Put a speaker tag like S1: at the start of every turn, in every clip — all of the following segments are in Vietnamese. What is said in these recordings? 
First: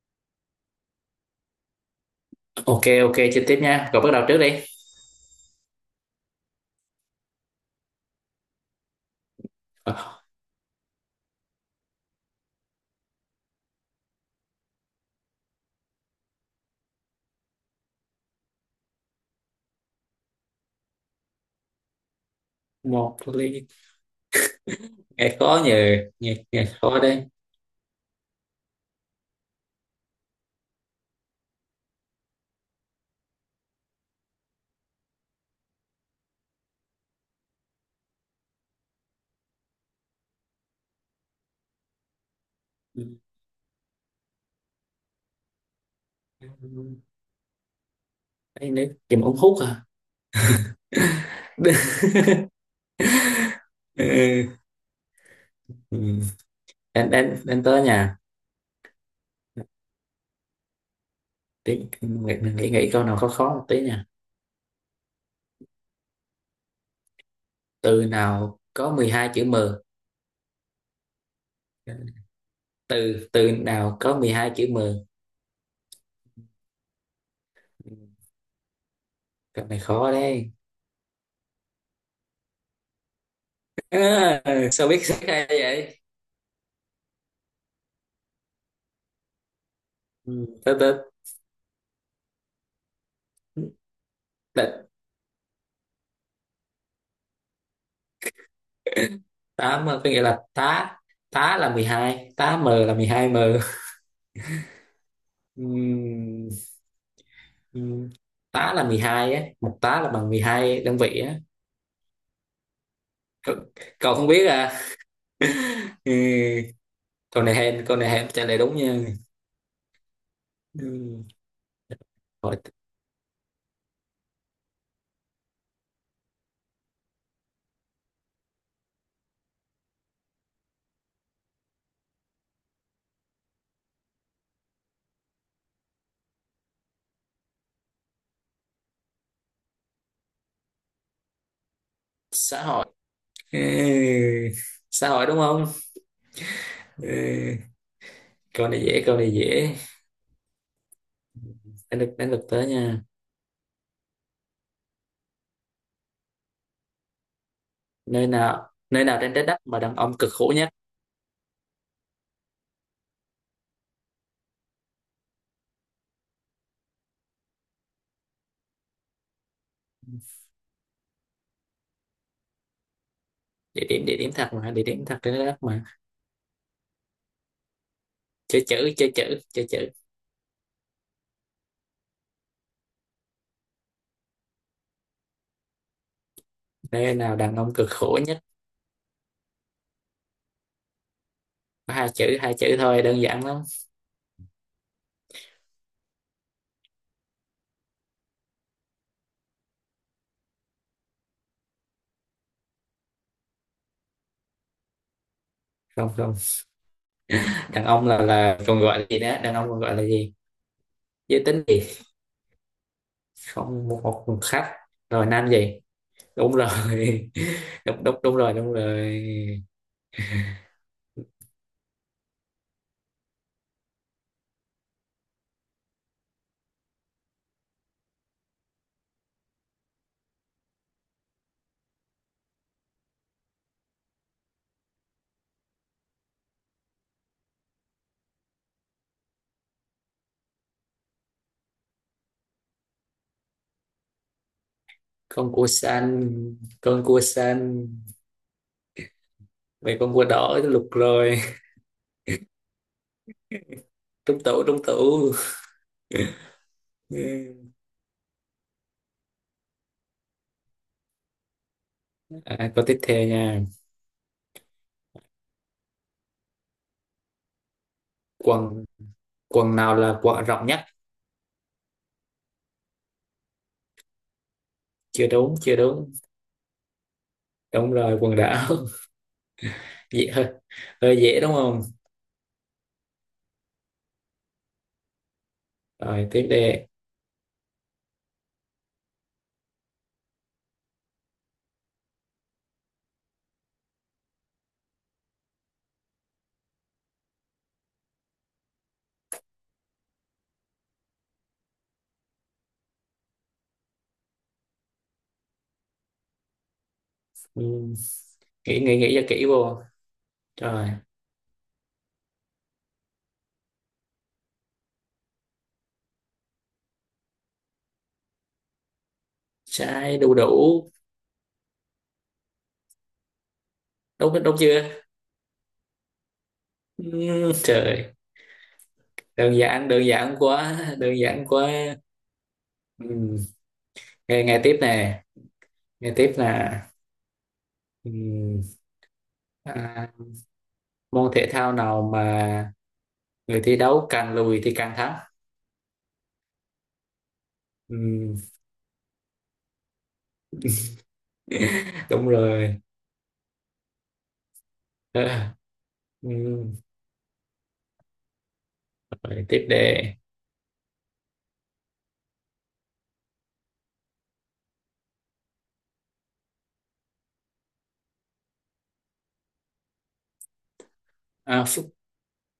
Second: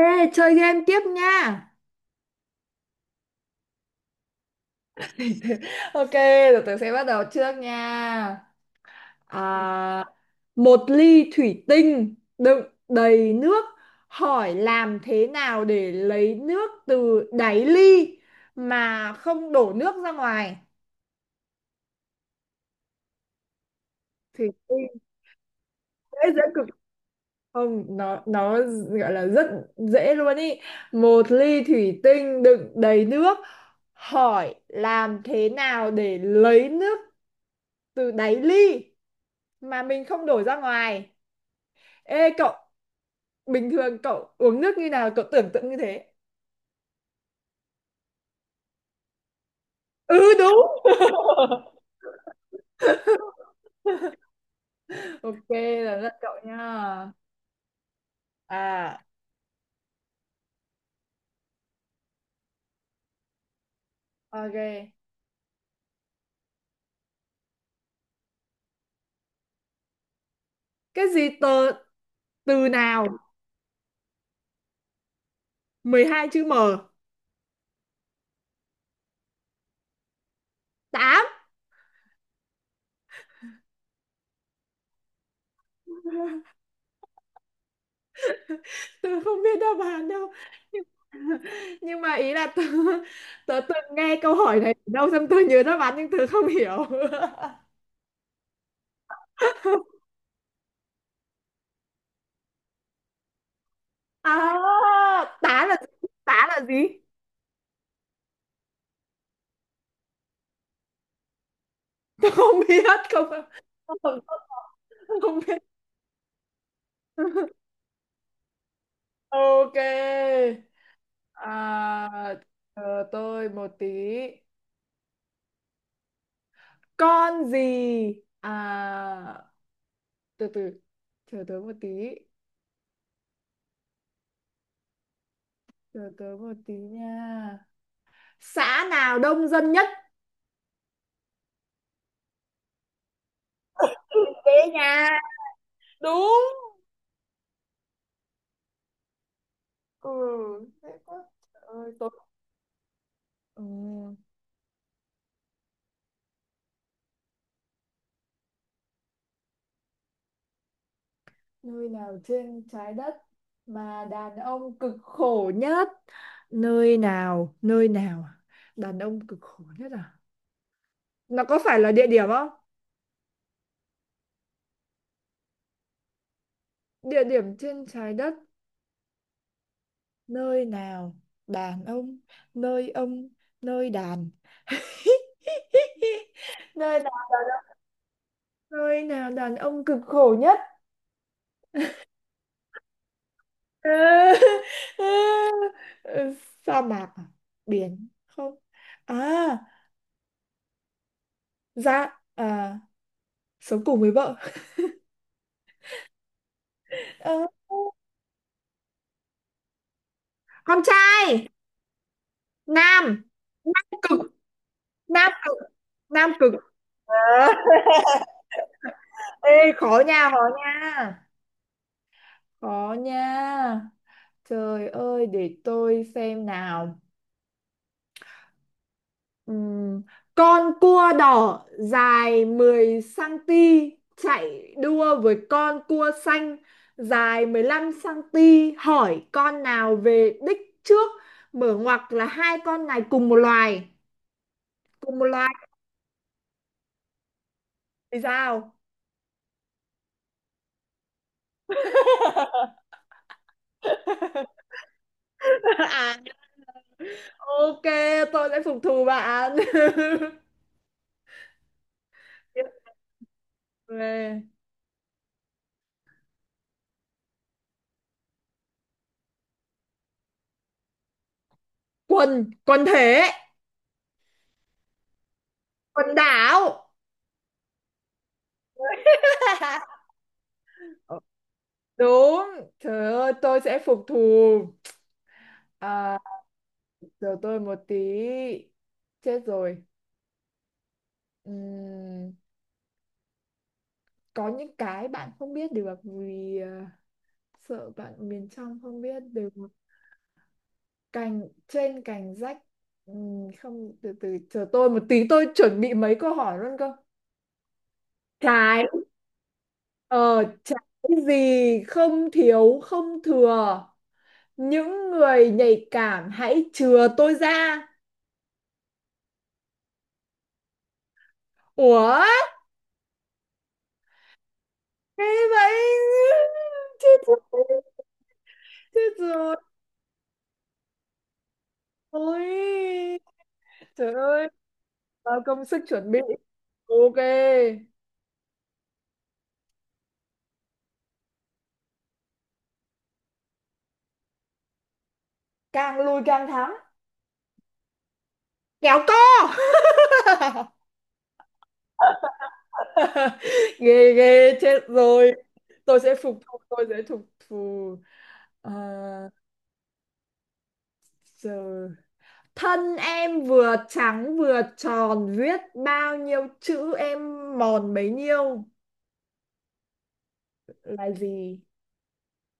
S1: Ê, chơi game tiếp nha.
S2: Ok, ok, chơi tiếp nha. Cậu bắt đầu trước đi.
S1: Ok, rồi tớ sẽ bắt đầu trước nha. À,
S2: Ờ.
S1: một ly thủy tinh đựng đầy nước. Hỏi làm thế nào để lấy nước từ đáy ly mà không đổ nước ra ngoài?
S2: Một ly.
S1: Thủy tinh
S2: Nghe khó nhờ,
S1: dễ dễ
S2: nghe nghe
S1: cực.
S2: khó đấy.
S1: Không, nó gọi là rất dễ luôn ý. Một ly thủy tinh đựng đầy nước. Hỏi làm thế nào để lấy nước từ đáy ly mà mình không đổ ra ngoài. Ê cậu,
S2: Ừ.
S1: bình thường cậu uống nước như nào cậu tưởng tượng như thế.
S2: Đây nữa, chùm ống hút à.
S1: Ừ đúng.
S2: Ừ.
S1: Ok, là
S2: Ừ.
S1: rất cậu
S2: Đến
S1: nha.
S2: đến đến Tới nhà.
S1: À
S2: Tí mình nghĩ nghĩ câu nào khó khó một tí nha.
S1: ok,
S2: Từ nào có 12 chữ M?
S1: cái gì tờ, từ nào
S2: Từ từ nào có 12 chữ M?
S1: 12 chữ m?
S2: Ừ, câu này khó đấy.
S1: Tám.
S2: À, sao biết sai hay vậy?
S1: Tớ không biết đáp án đâu,
S2: Ừ, từ
S1: nhưng, nhưng mà ý là tớ, tớ từng nghe câu hỏi
S2: từ.
S1: này ở đâu xong tớ nhớ đáp án nhưng tớ không hiểu.
S2: Tám có nghĩa là tá. Tá là 12. Tá m là 12 m.
S1: À, tá là, tá
S2: Ừm,
S1: là gì?
S2: ừm, Tá là 12 á. Một tá là bằng 12 đơn vị á.
S1: Không biết, không
S2: Cậu, cậu
S1: không,
S2: không biết à?
S1: không biết.
S2: Ừ, câu này hên trả lời đúng nha.
S1: Ok.
S2: Ừm,
S1: À,
S2: Hội,
S1: chờ tôi một tí. Con gì? À, từ từ, chờ tớ một tí, chờ tớ một tí nha. Xã nào đông dân nhất?
S2: Xã hội. Ừ,
S1: Ừ, thế nha.
S2: xã hội đúng không?
S1: Đúng.
S2: Ừ, câu này dễ câu này dễ.
S1: Ừ, thế quá. Trời ơi
S2: đến
S1: tôi.
S2: được Đến được Tới nha.
S1: Ừ,
S2: Nơi nào trên trái đất mà đàn ông cực khổ nhất?
S1: nơi nào trên trái đất mà đàn ông cực khổ nhất? Nơi nào, nơi nào à? Đàn ông cực khổ nhất à? Nó có phải là địa điểm không?
S2: Địa điểm thật trên trái đất mà.
S1: Địa điểm trên trái đất.
S2: Chơi chữ, chơi chữ, chơi chữ.
S1: Nơi nào đàn ông, nơi ông, nơi đàn. Nơi
S2: Nơi
S1: nào,
S2: nào đàn ông cực khổ nhất?
S1: nơi nào đàn ông cực khổ nhất?
S2: Có hai chữ thôi, đơn giản lắm.
S1: Ờ, ờ, sa mạc à? Biển không? À, dạ à, sống cùng với vợ.
S2: Không, không,
S1: Ờ,
S2: đàn ông là còn gọi là gì đó, đàn ông còn gọi là gì?
S1: con
S2: Giới
S1: trai.
S2: tính gì?
S1: Nam
S2: Không, một
S1: cực,
S2: một một khách. Rồi,
S1: nam
S2: nam
S1: cực,
S2: gì?
S1: nam
S2: Đúng
S1: cực.
S2: rồi. Đúng, đúng, đúng rồi, đúng rồi.
S1: Ê, khó nha, khó nha. Khó nha. Trời ơi, để tôi xem nào. Ừm, con cua đỏ dài 10 cm chạy đua với con cua xanh dài 15 cm, hỏi con nào về đích trước? Mở ngoặc là hai con này cùng một loài, cùng một
S2: Con
S1: loài.
S2: cua xanh, con cua xanh
S1: Thì sao?
S2: về. Con cua đỏ lục rồi. Trúng tủ, trúng tủ.
S1: À ok, tôi sẽ phục thù bạn.
S2: À, câu tiếp theo nha.
S1: Về.
S2: Quần quần nào là quần rộng nhất?
S1: Quần, quần thể,
S2: Chưa đúng, chưa đúng.
S1: quần đảo.
S2: Đúng rồi, quần đảo. dễ hơi Hơi dễ đúng không?
S1: Đúng. Trời ơi, tôi sẽ phục thù. À,
S2: Rồi tiếp đi.
S1: chờ tôi một tí. Chết rồi. Ừm, có những cái bạn không biết được vì à, sợ bạn miền trong không biết được. Cành trên cành rách. Không, từ từ chờ tôi một tí, tôi chuẩn bị mấy câu hỏi luôn cơ.
S2: Ừ. Nghĩ
S1: Trái.
S2: nghĩ nghĩ cho kỹ vô.
S1: Ờ, trái
S2: Rồi,
S1: gì không thiếu không thừa. Những người nhạy cảm hãy chừa tôi ra.
S2: trái đu đủ.
S1: Ủa?
S2: Đúng đúng chưa?
S1: Thế vậy? Chết
S2: Ừ,
S1: rồi.
S2: trời,
S1: Chết rồi.
S2: đơn giản quá.
S1: Ôi.
S2: Ừ.
S1: Trời
S2: Nghe
S1: ơi.
S2: nghe tiếp nè,
S1: Bao công sức chuẩn
S2: nghe
S1: bị.
S2: tiếp là
S1: Ok.
S2: ừ. À, môn thể thao nào mà người thi đấu càng lùi thì càng thắng?
S1: Càng lùi càng thắng.
S2: Ừ.
S1: Kéo co.
S2: Đúng rồi.
S1: Ghê ghê. Chết rồi.
S2: Ờ.
S1: Tôi sẽ phục thù.
S2: Ừ.
S1: Tôi sẽ phục thù. Ờ,
S2: Rồi tiếp đề.
S1: giờ thân em vừa trắng vừa tròn, viết bao nhiêu chữ em mòn bấy nhiêu là gì?
S2: À, phúc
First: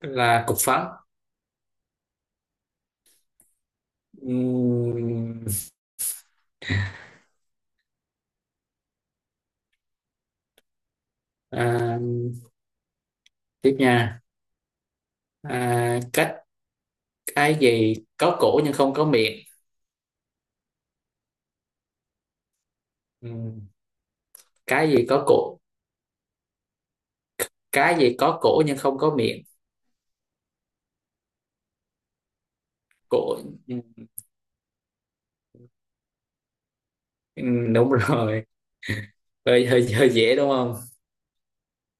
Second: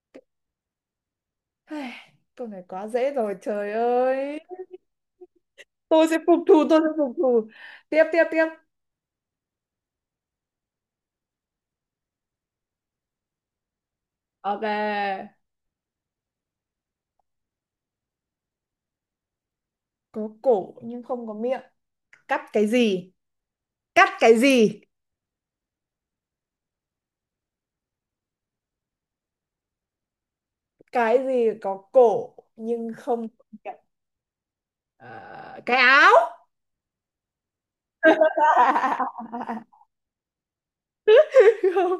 S2: là cục phấn.
S1: Ai, câu này quá dễ rồi trời ơi.
S2: Ừ.
S1: Tôi sẽ phục thù, tôi sẽ phục thù. Tiếp tiếp tiếp.
S2: À, tiếp nha.
S1: Ok.
S2: À, cái gì có cổ nhưng không có miệng?
S1: Có cổ nhưng không có miệng. Cắt cái gì?
S2: Ừm,
S1: Cắt cái gì?
S2: cái gì có cổ cái gì có cổ nhưng không có miệng?
S1: Cái gì có cổ nhưng không
S2: Cổ.
S1: có miệng? Ờ, cái áo.
S2: Đúng rồi. hơi, hơi hơi dễ đúng không?
S1: Không.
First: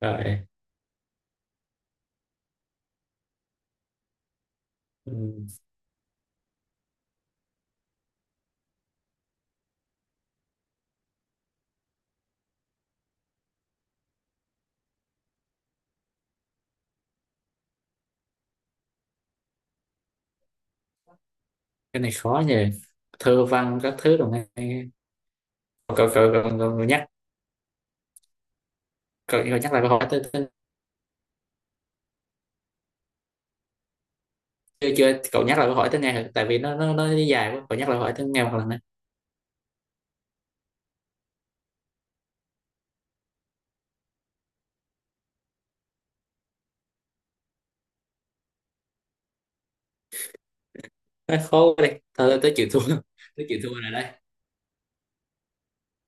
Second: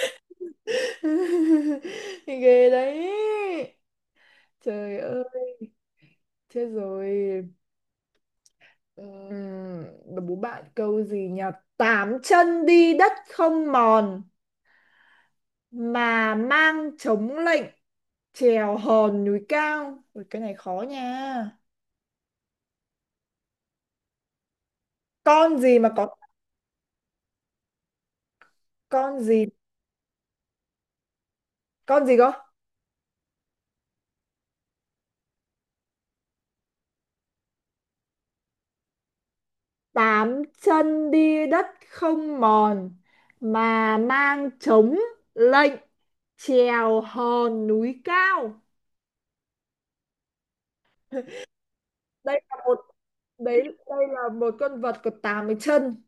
S2: Rồi.
S1: Ghê đấy. Trời ơi,
S2: Ừm,
S1: chết rồi. Ừm, bố bạn câu gì nhỉ? Tám chân đi đất không mòn, mà mang chống lệnh trèo hòn núi cao. Ui, cái này khó nha.
S2: cái này khó nhỉ. Thơ văn các thứ đồng này.
S1: Con gì mà
S2: cậu cậu
S1: có,
S2: cậu, cậu nhắc
S1: con gì?
S2: Cậu nhắc lại câu hỏi tới,
S1: Con gì có?
S2: chưa chưa? Cậu nhắc lại câu hỏi tới nghe thử, tại vì nó dài quá. Cậu nhắc lại câu hỏi tới nghe một lần nữa.
S1: Tám chân đi đất không mòn mà mang chống lệnh trèo hòn núi cao.
S2: Nó khó quá đi thôi,
S1: Đây
S2: tới
S1: là
S2: chịu
S1: một,
S2: thua. Tới chịu
S1: đấy
S2: thua rồi đây.
S1: đây là một con vật có tám cái chân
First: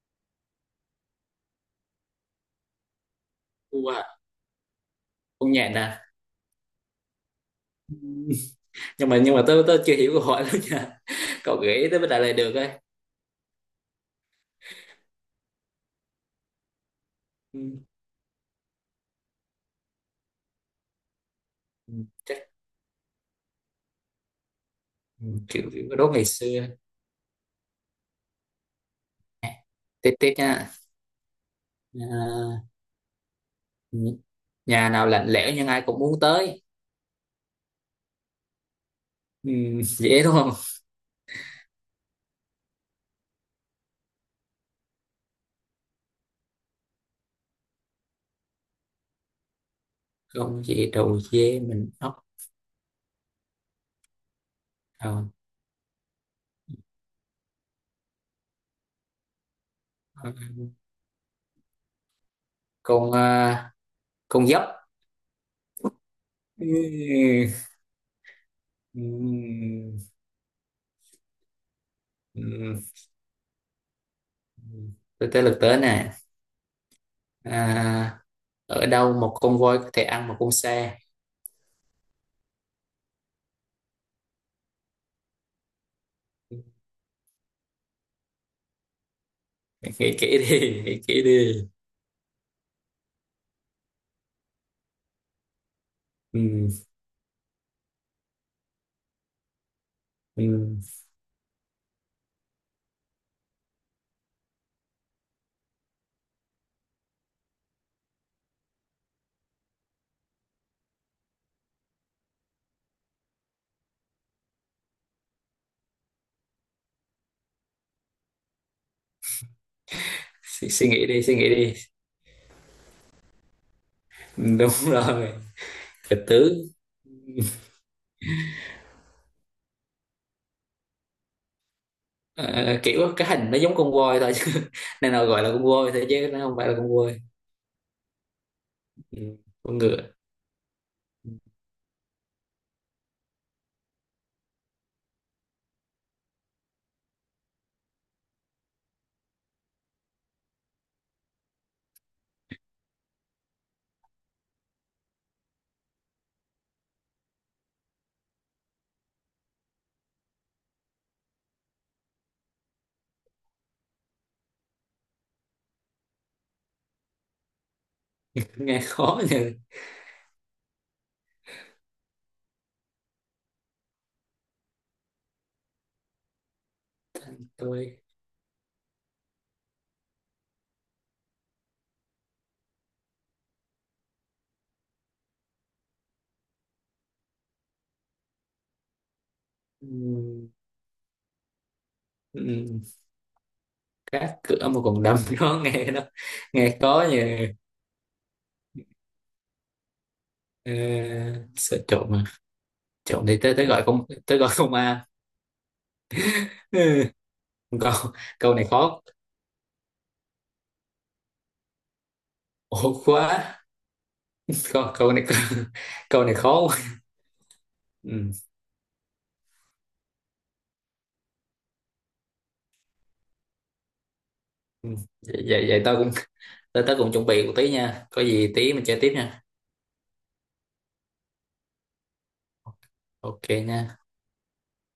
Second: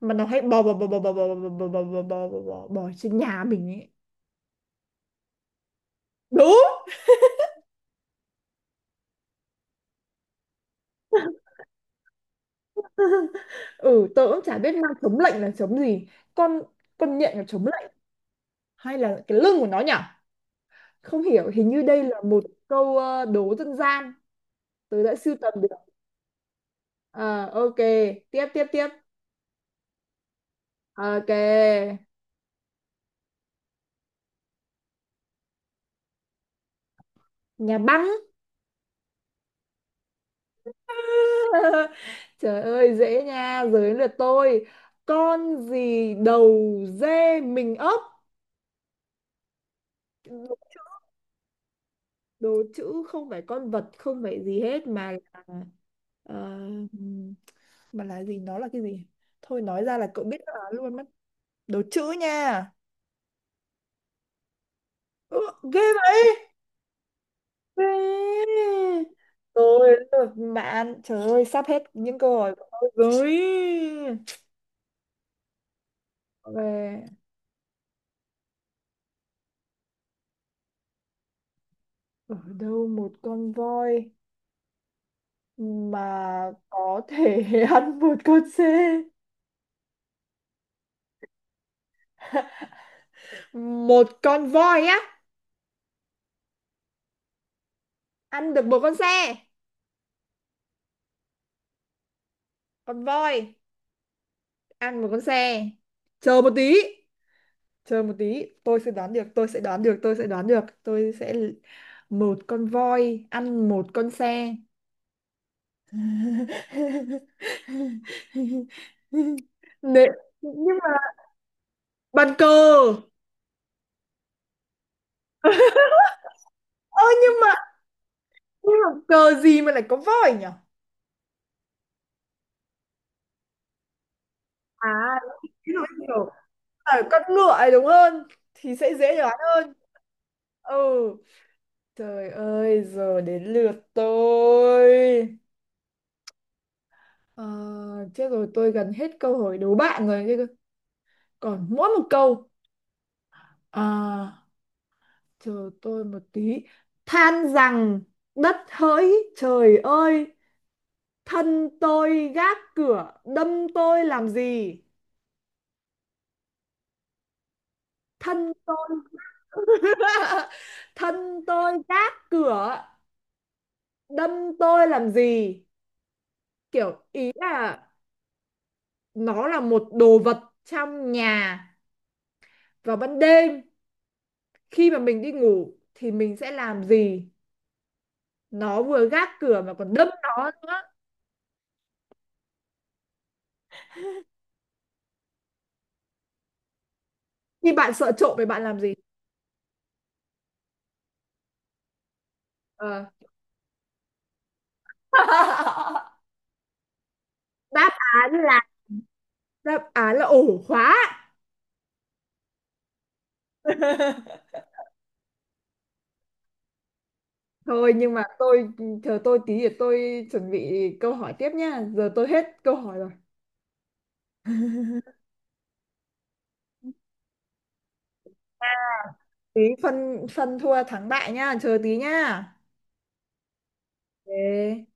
S1: mà nó hay bò bò bò bò bò bò bò bò bò bò bò bò bò bò trên nhà mình ấy.
S2: Thua à. Không nhẹ
S1: Đúng.
S2: nè. Nhưng mà tôi chưa hiểu câu hỏi lắm nha. Cậu gửi tới bên Đại Lề được ấy.
S1: Ừ tớ cũng chả biết mang chống lạnh là chống gì. con con nhện là
S2: Ừ,
S1: chống lạnh, hay là cái lưng của nó nhỉ? Không hiểu, hình như
S2: ừ,
S1: đây là
S2: chắc.
S1: một câu ờ, đố dân gian tớ đã
S2: Ừ,
S1: sưu tầm được.
S2: kiểu kiểu cái đố ngày xưa.
S1: Ờ, ok, tiếp tiếp tiếp.
S2: Nè, tiếp tiếp nha.
S1: Ok.
S2: À, nhà nào lạnh lẽo nhưng ai cũng muốn tới?
S1: Nhà băng.
S2: Ừ. Dễ đúng không?
S1: Trời ơi dễ nha, giới lượt tôi. Con gì đầu dê mình ấp?
S2: Không dễ. Đầu dê mình ốc.
S1: Đồ chữ, không phải con vật, không phải gì hết, mà
S2: đầu
S1: là ờ, mà là gì, nó là cái gì, thôi nói ra là cậu biết đáp luôn mất. Đồ chữ nha.
S2: con à, con dốc.
S1: Ừ, ghê vậy.
S2: Ừ,
S1: Ghê.
S2: ừ,
S1: Rồi bạn, trời ơi sắp hết những câu
S2: ừ.
S1: hỏi của tôi rồi.
S2: Ừ. tới tới lượt tớ nè.
S1: Về.
S2: À, ở đâu một con voi có thể ăn một con xe?
S1: Ở đâu một con voi mà có thể ăn một con xe?
S2: Nghĩ kỹ đi, nghĩ kỹ đi.
S1: Một con voi á?
S2: Ừ.
S1: Ăn được một con xe?
S2: Ừ.
S1: Con voi ăn một con xe. Chờ một tí, chờ một tí, tôi sẽ đoán được, tôi sẽ đoán được, tôi sẽ đoán được, tôi sẽ l-, một con voi ăn một con xe. Nè,
S2: Suy,
S1: nhưng
S2: suy
S1: mà
S2: nghĩ đi, suy nghĩ đi.
S1: bàn cờ.
S2: Ừ, đúng rồi, trịch tướng.
S1: Ơ nhưng mà cờ gì mà lại có voi nhỉ?
S2: Ờ, kiểu cái hình nó giống con voi thôi chứ. Nên
S1: À,
S2: là gọi là con
S1: ví dụ
S2: voi
S1: như
S2: thôi
S1: kiểu
S2: chứ nó không phải là con
S1: ở
S2: voi.
S1: con ngựa ấy đúng hơn thì sẽ dễ
S2: Ừ.
S1: đoán hơn.
S2: Con ngựa.
S1: Ừ, trời ơi giờ đến lượt tôi. Ờ, chết rồi tôi gần hết câu hỏi đố bạn rồi chứ. Còn mỗi một câu. À, chờ tôi một tí. Than rằng đất hỡi trời ơi, thân tôi gác cửa đâm tôi làm gì? Thân tôi.
S2: Nghe khó nhỉ.
S1: Thân tôi gác cửa đâm tôi làm gì? Kiểu ý là
S2: Tôi.
S1: nó là một đồ vật trong nhà, vào ban đêm khi mà mình đi ngủ thì mình sẽ làm gì? Nó vừa gác cửa mà
S2: Ừ.
S1: còn đâm nó nữa.
S2: Ừ. Cá cửa mà còn đâm. nó nghe nó Nghe khó nhỉ.
S1: Khi bạn sợ trộm thì bạn làm gì?
S2: Ờ, sợ trộm mà.
S1: Ờ,
S2: Trộm thì tới tới gọi công an. Ừ.
S1: đáp
S2: câu
S1: án
S2: câu
S1: là,
S2: này khó.
S1: đáp án là ổ khóa.
S2: Ổn quá. Câu câu này. Câu này khó quá.
S1: Thôi nhưng mà
S2: Ừ.
S1: tôi, chờ tôi tí để tôi chuẩn bị câu hỏi tiếp nhá, giờ tôi hết câu hỏi rồi.
S2: Ừ. vậy vậy vậy tao cũng tới Tớ cũng chuẩn bị một tí nha. Có gì tí mình chơi tiếp nha.
S1: Tí phân phân thua thắng bại nhá, chờ tí nhá.
S2: Ok nha.
S1: Ok.